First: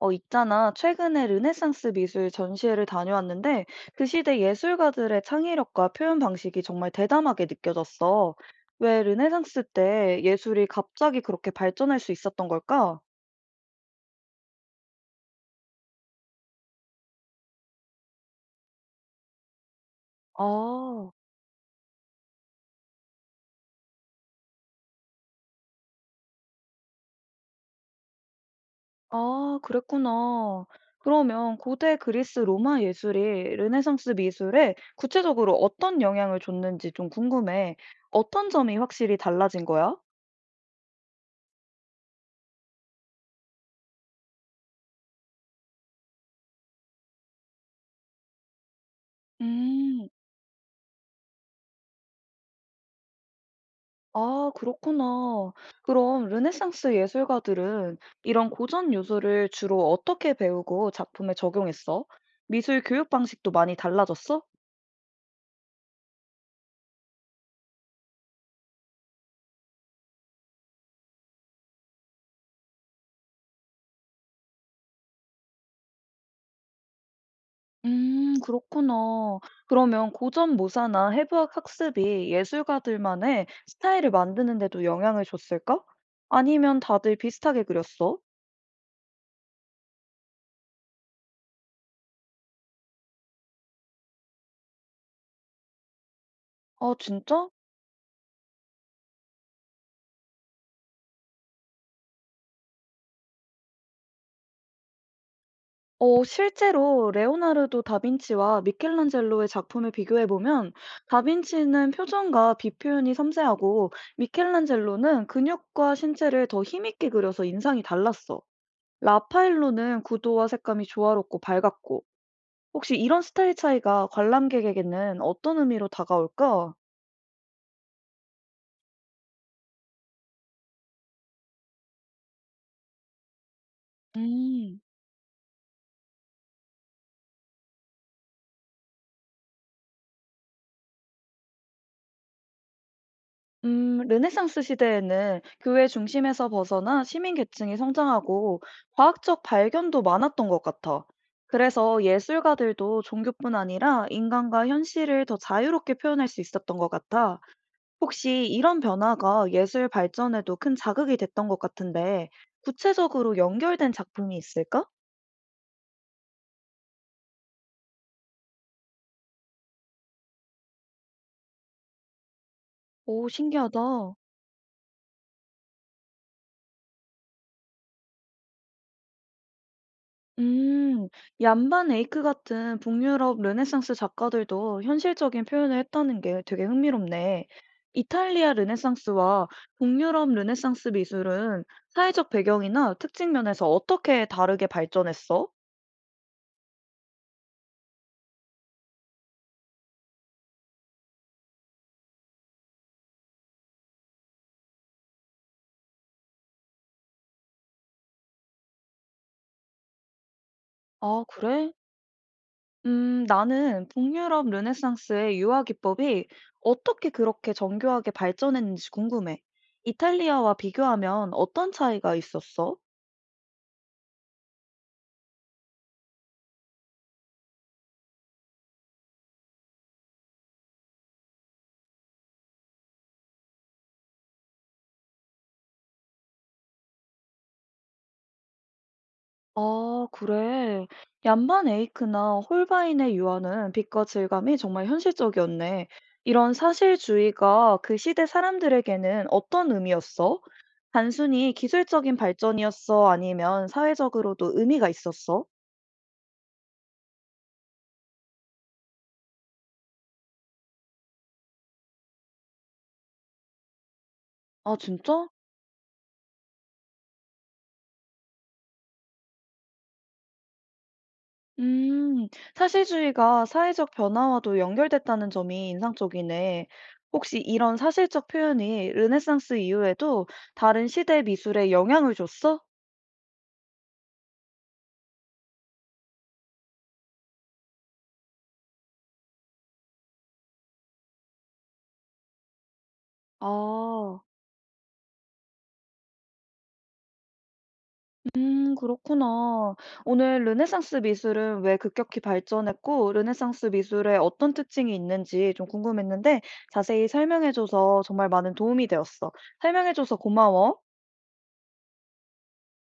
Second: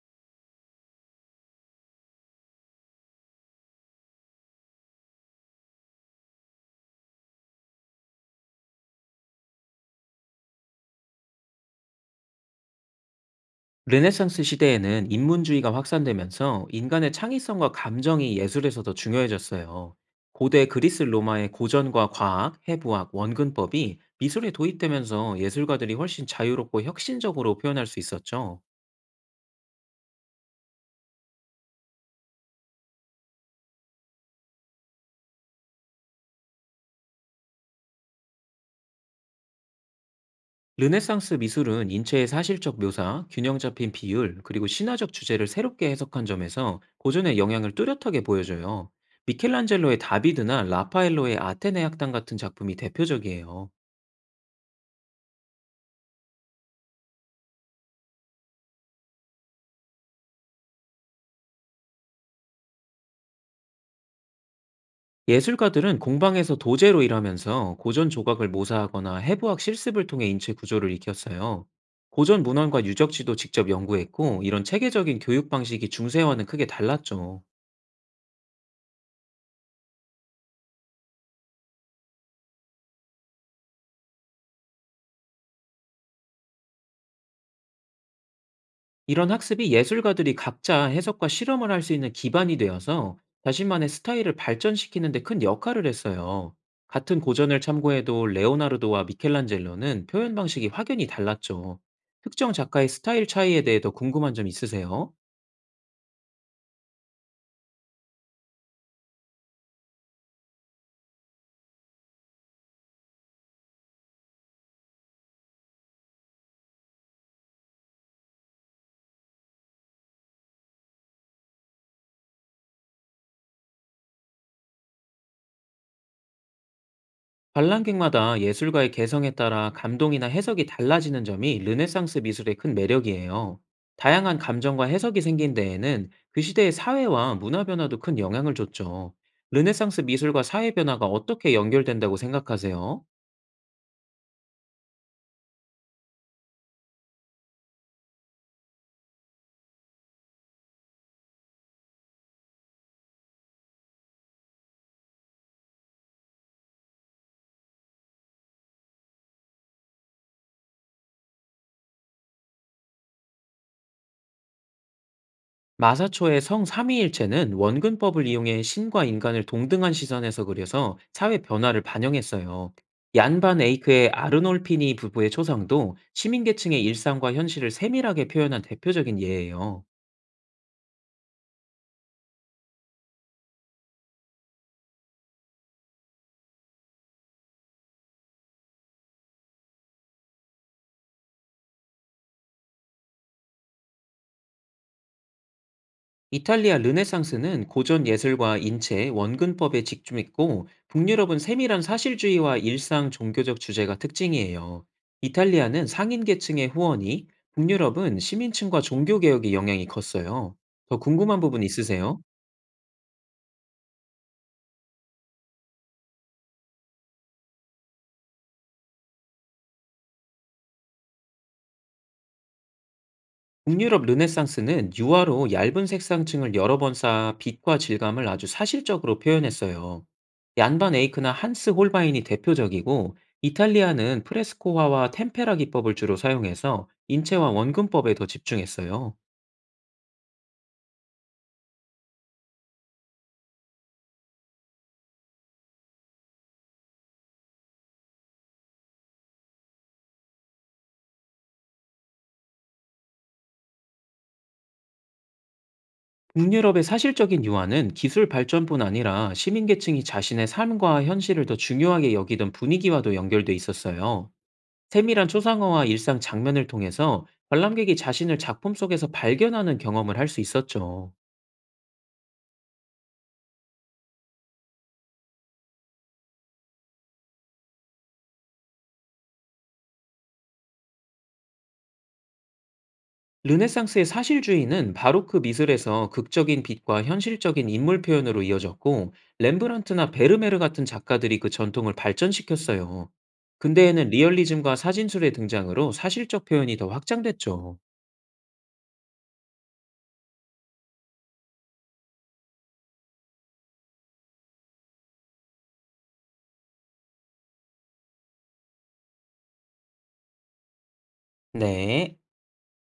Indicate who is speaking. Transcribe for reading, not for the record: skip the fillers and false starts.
Speaker 1: 있잖아. 최근에 르네상스 미술 전시회를 다녀왔는데 그 시대 예술가들의 창의력과 표현 방식이 정말 대담하게 느껴졌어. 왜 르네상스 때 예술이 갑자기 그렇게 발전할 수 있었던 걸까?
Speaker 2: 르네상스 시대에는 인문주의가 확산되면서 인간의 창의성과 감정이 예술에서 더 중요해졌어요. 고대 그리스
Speaker 1: 아,
Speaker 2: 로마의 고전과 과학, 해부학, 원근법이 미술에 도입되면서 예술가들이 훨씬 자유롭고 혁신적으로 표현할 수 있었죠.
Speaker 1: 아, 그랬구나. 그러면 고대 그리스 로마 예술이 르네상스 미술에 구체적으로 어떤 영향을 줬는지 좀 궁금해. 어떤 점이 확실히 달라진 거야?
Speaker 2: 르네상스 미술은 인체의 사실적 묘사, 균형 잡힌 비율, 그리고 신화적 주제를 새롭게 해석한 점에서 고전의 영향을 뚜렷하게 보여줘요. 미켈란젤로의
Speaker 1: 음.
Speaker 2: 다비드나 라파엘로의 아테네 학당 같은 작품이 대표적이에요.
Speaker 1: 아, 그렇구나. 그럼 르네상스 예술가들은 이런 고전 요소를 주로 어떻게 배우고 작품에 적용했어? 미술 교육 방식도 많이 달라졌어?
Speaker 2: 예술가들은 공방에서 도제로 일하면서 고전 조각을 모사하거나 해부학 실습을 통해 인체 구조를 익혔어요. 고전 문헌과 유적지도 직접 연구했고, 이런 체계적인 교육 방식이 중세와는 크게 달랐죠.
Speaker 1: 그렇구나. 그러면 고전 모사나 해부학 학습이 예술가들만의 스타일을 만드는 데도 영향을 줬을까? 아니면 다들 비슷하게 그렸어?
Speaker 2: 이런 학습이 예술가들이 각자 해석과 실험을 할 수 있는 기반이 되어서 자신만의 스타일을 발전시키는 데 큰 역할을 했어요.
Speaker 1: 아,
Speaker 2: 같은
Speaker 1: 진짜?
Speaker 2: 고전을 참고해도 레오나르도와 미켈란젤로는 표현 방식이 확연히 달랐죠. 특정 작가의 스타일 차이에 대해 더 궁금한 점 있으세요?
Speaker 1: 실제로 레오나르도 다빈치와 미켈란젤로의 작품을 비교해보면 다빈치는 표정과 비 표현이 섬세하고 미켈란젤로는 근육과 신체를 더 힘있게 그려서 인상이 달랐어. 라파엘로는 구도와 색감이 조화롭고 밝았고 혹시 이런 스타일 차이가 관람객에게는 어떤 의미로 다가올까?
Speaker 2: 관람객마다 예술가의 개성에 따라 감동이나 해석이 달라지는 점이 르네상스 미술의 큰 매력이에요. 다양한
Speaker 1: 음.
Speaker 2: 감정과 해석이 생긴 데에는 그 시대의 사회와 문화 변화도 큰 영향을 줬죠. 르네상스 미술과 사회 변화가 어떻게 연결된다고 생각하세요?
Speaker 1: 르네상스 시대에는 교회 중심에서 벗어나 시민 계층이 성장하고 과학적 발견도 많았던 것 같아. 그래서 예술가들도 종교뿐 아니라 인간과 현실을 더 자유롭게 표현할 수 있었던 것 같아. 혹시 이런 변화가 예술 발전에도 큰 자극이 됐던 것 같은데, 구체적으로 연결된 작품이 있을까?
Speaker 2: 마사초의 성 삼위일체는 원근법을 이용해 신과 인간을 동등한 시선에서 그려서 사회 변화를 반영했어요.
Speaker 1: 오,
Speaker 2: 얀반
Speaker 1: 신기하다.
Speaker 2: 에이크의 아르놀피니 부부의 초상도 시민계층의 일상과 현실을 세밀하게 표현한 대표적인 예예요.
Speaker 1: 음, 얀반 에이크 같은 북유럽 르네상스 작가들도 현실적인 표현을 했다는 게 되게 흥미롭네. 이탈리아 르네상스와 북유럽 르네상스 미술은 사회적 배경이나 특징 면에서 어떻게 다르게 발전했어?
Speaker 2: 이탈리아 르네상스는 고전 예술과 인체, 원근법에 집중했고 북유럽은 세밀한 사실주의와 일상 종교적 주제가 특징이에요. 이탈리아는 상인 계층의 후원이, 북유럽은 시민층과 종교 개혁의 영향이 컸어요. 더
Speaker 1: 아,
Speaker 2: 궁금한 부분
Speaker 1: 그래?
Speaker 2: 있으세요?
Speaker 1: 나는 북유럽 르네상스의 유화 기법이 어떻게 그렇게 정교하게 발전했는지 궁금해. 이탈리아와 비교하면 어떤 차이가 있었어?
Speaker 2: 북유럽 르네상스는 유화로 얇은 색상층을 여러 번 쌓아 빛과 질감을 아주 사실적으로 표현했어요. 얀반 에이크나 한스 홀바인이 대표적이고 이탈리아는 프레스코화와 템페라 기법을 주로 사용해서 인체와 원근법에 더 집중했어요.
Speaker 1: 아, 그래. 얀반 에이크나 홀바인의 유아는 빛과 질감이 정말 현실적이었네. 이런 사실주의가 그 시대 사람들에게는 어떤 의미였어? 단순히 기술적인 발전이었어? 아니면 사회적으로도 의미가 있었어?
Speaker 2: 북유럽의 사실적인 유화는 기술 발전뿐 아니라 시민계층이 자신의 삶과 현실을 더 중요하게 여기던 분위기와도 연결돼 있었어요.
Speaker 1: 아,
Speaker 2: 세밀한
Speaker 1: 진짜?
Speaker 2: 초상화와 일상 장면을 통해서 관람객이 자신을 작품 속에서 발견하는 경험을 할 수 있었죠.
Speaker 1: 음, 사실주의가 사회적 변화와도 연결됐다는 점이 인상적이네. 혹시 이런 사실적 표현이 르네상스 이후에도 다른 시대 미술에 영향을 줬어?
Speaker 2: 르네상스의 사실주의는 바로크 미술에서 극적인 빛과 현실적인 인물 표현으로 이어졌고, 렘브란트나 베르메르 같은 작가들이 그 전통을 발전시켰어요. 근대에는
Speaker 1: 아.
Speaker 2: 리얼리즘과 사진술의 등장으로 사실적 표현이 더 확장됐죠.
Speaker 1: 그렇구나. 오늘 르네상스 미술은 왜 급격히 발전했고, 르네상스 미술에 어떤 특징이 있는지 좀 궁금했는데, 자세히 설명해줘서 정말 많은 도움이 되었어. 설명해줘서 고마워.
Speaker 2: 네,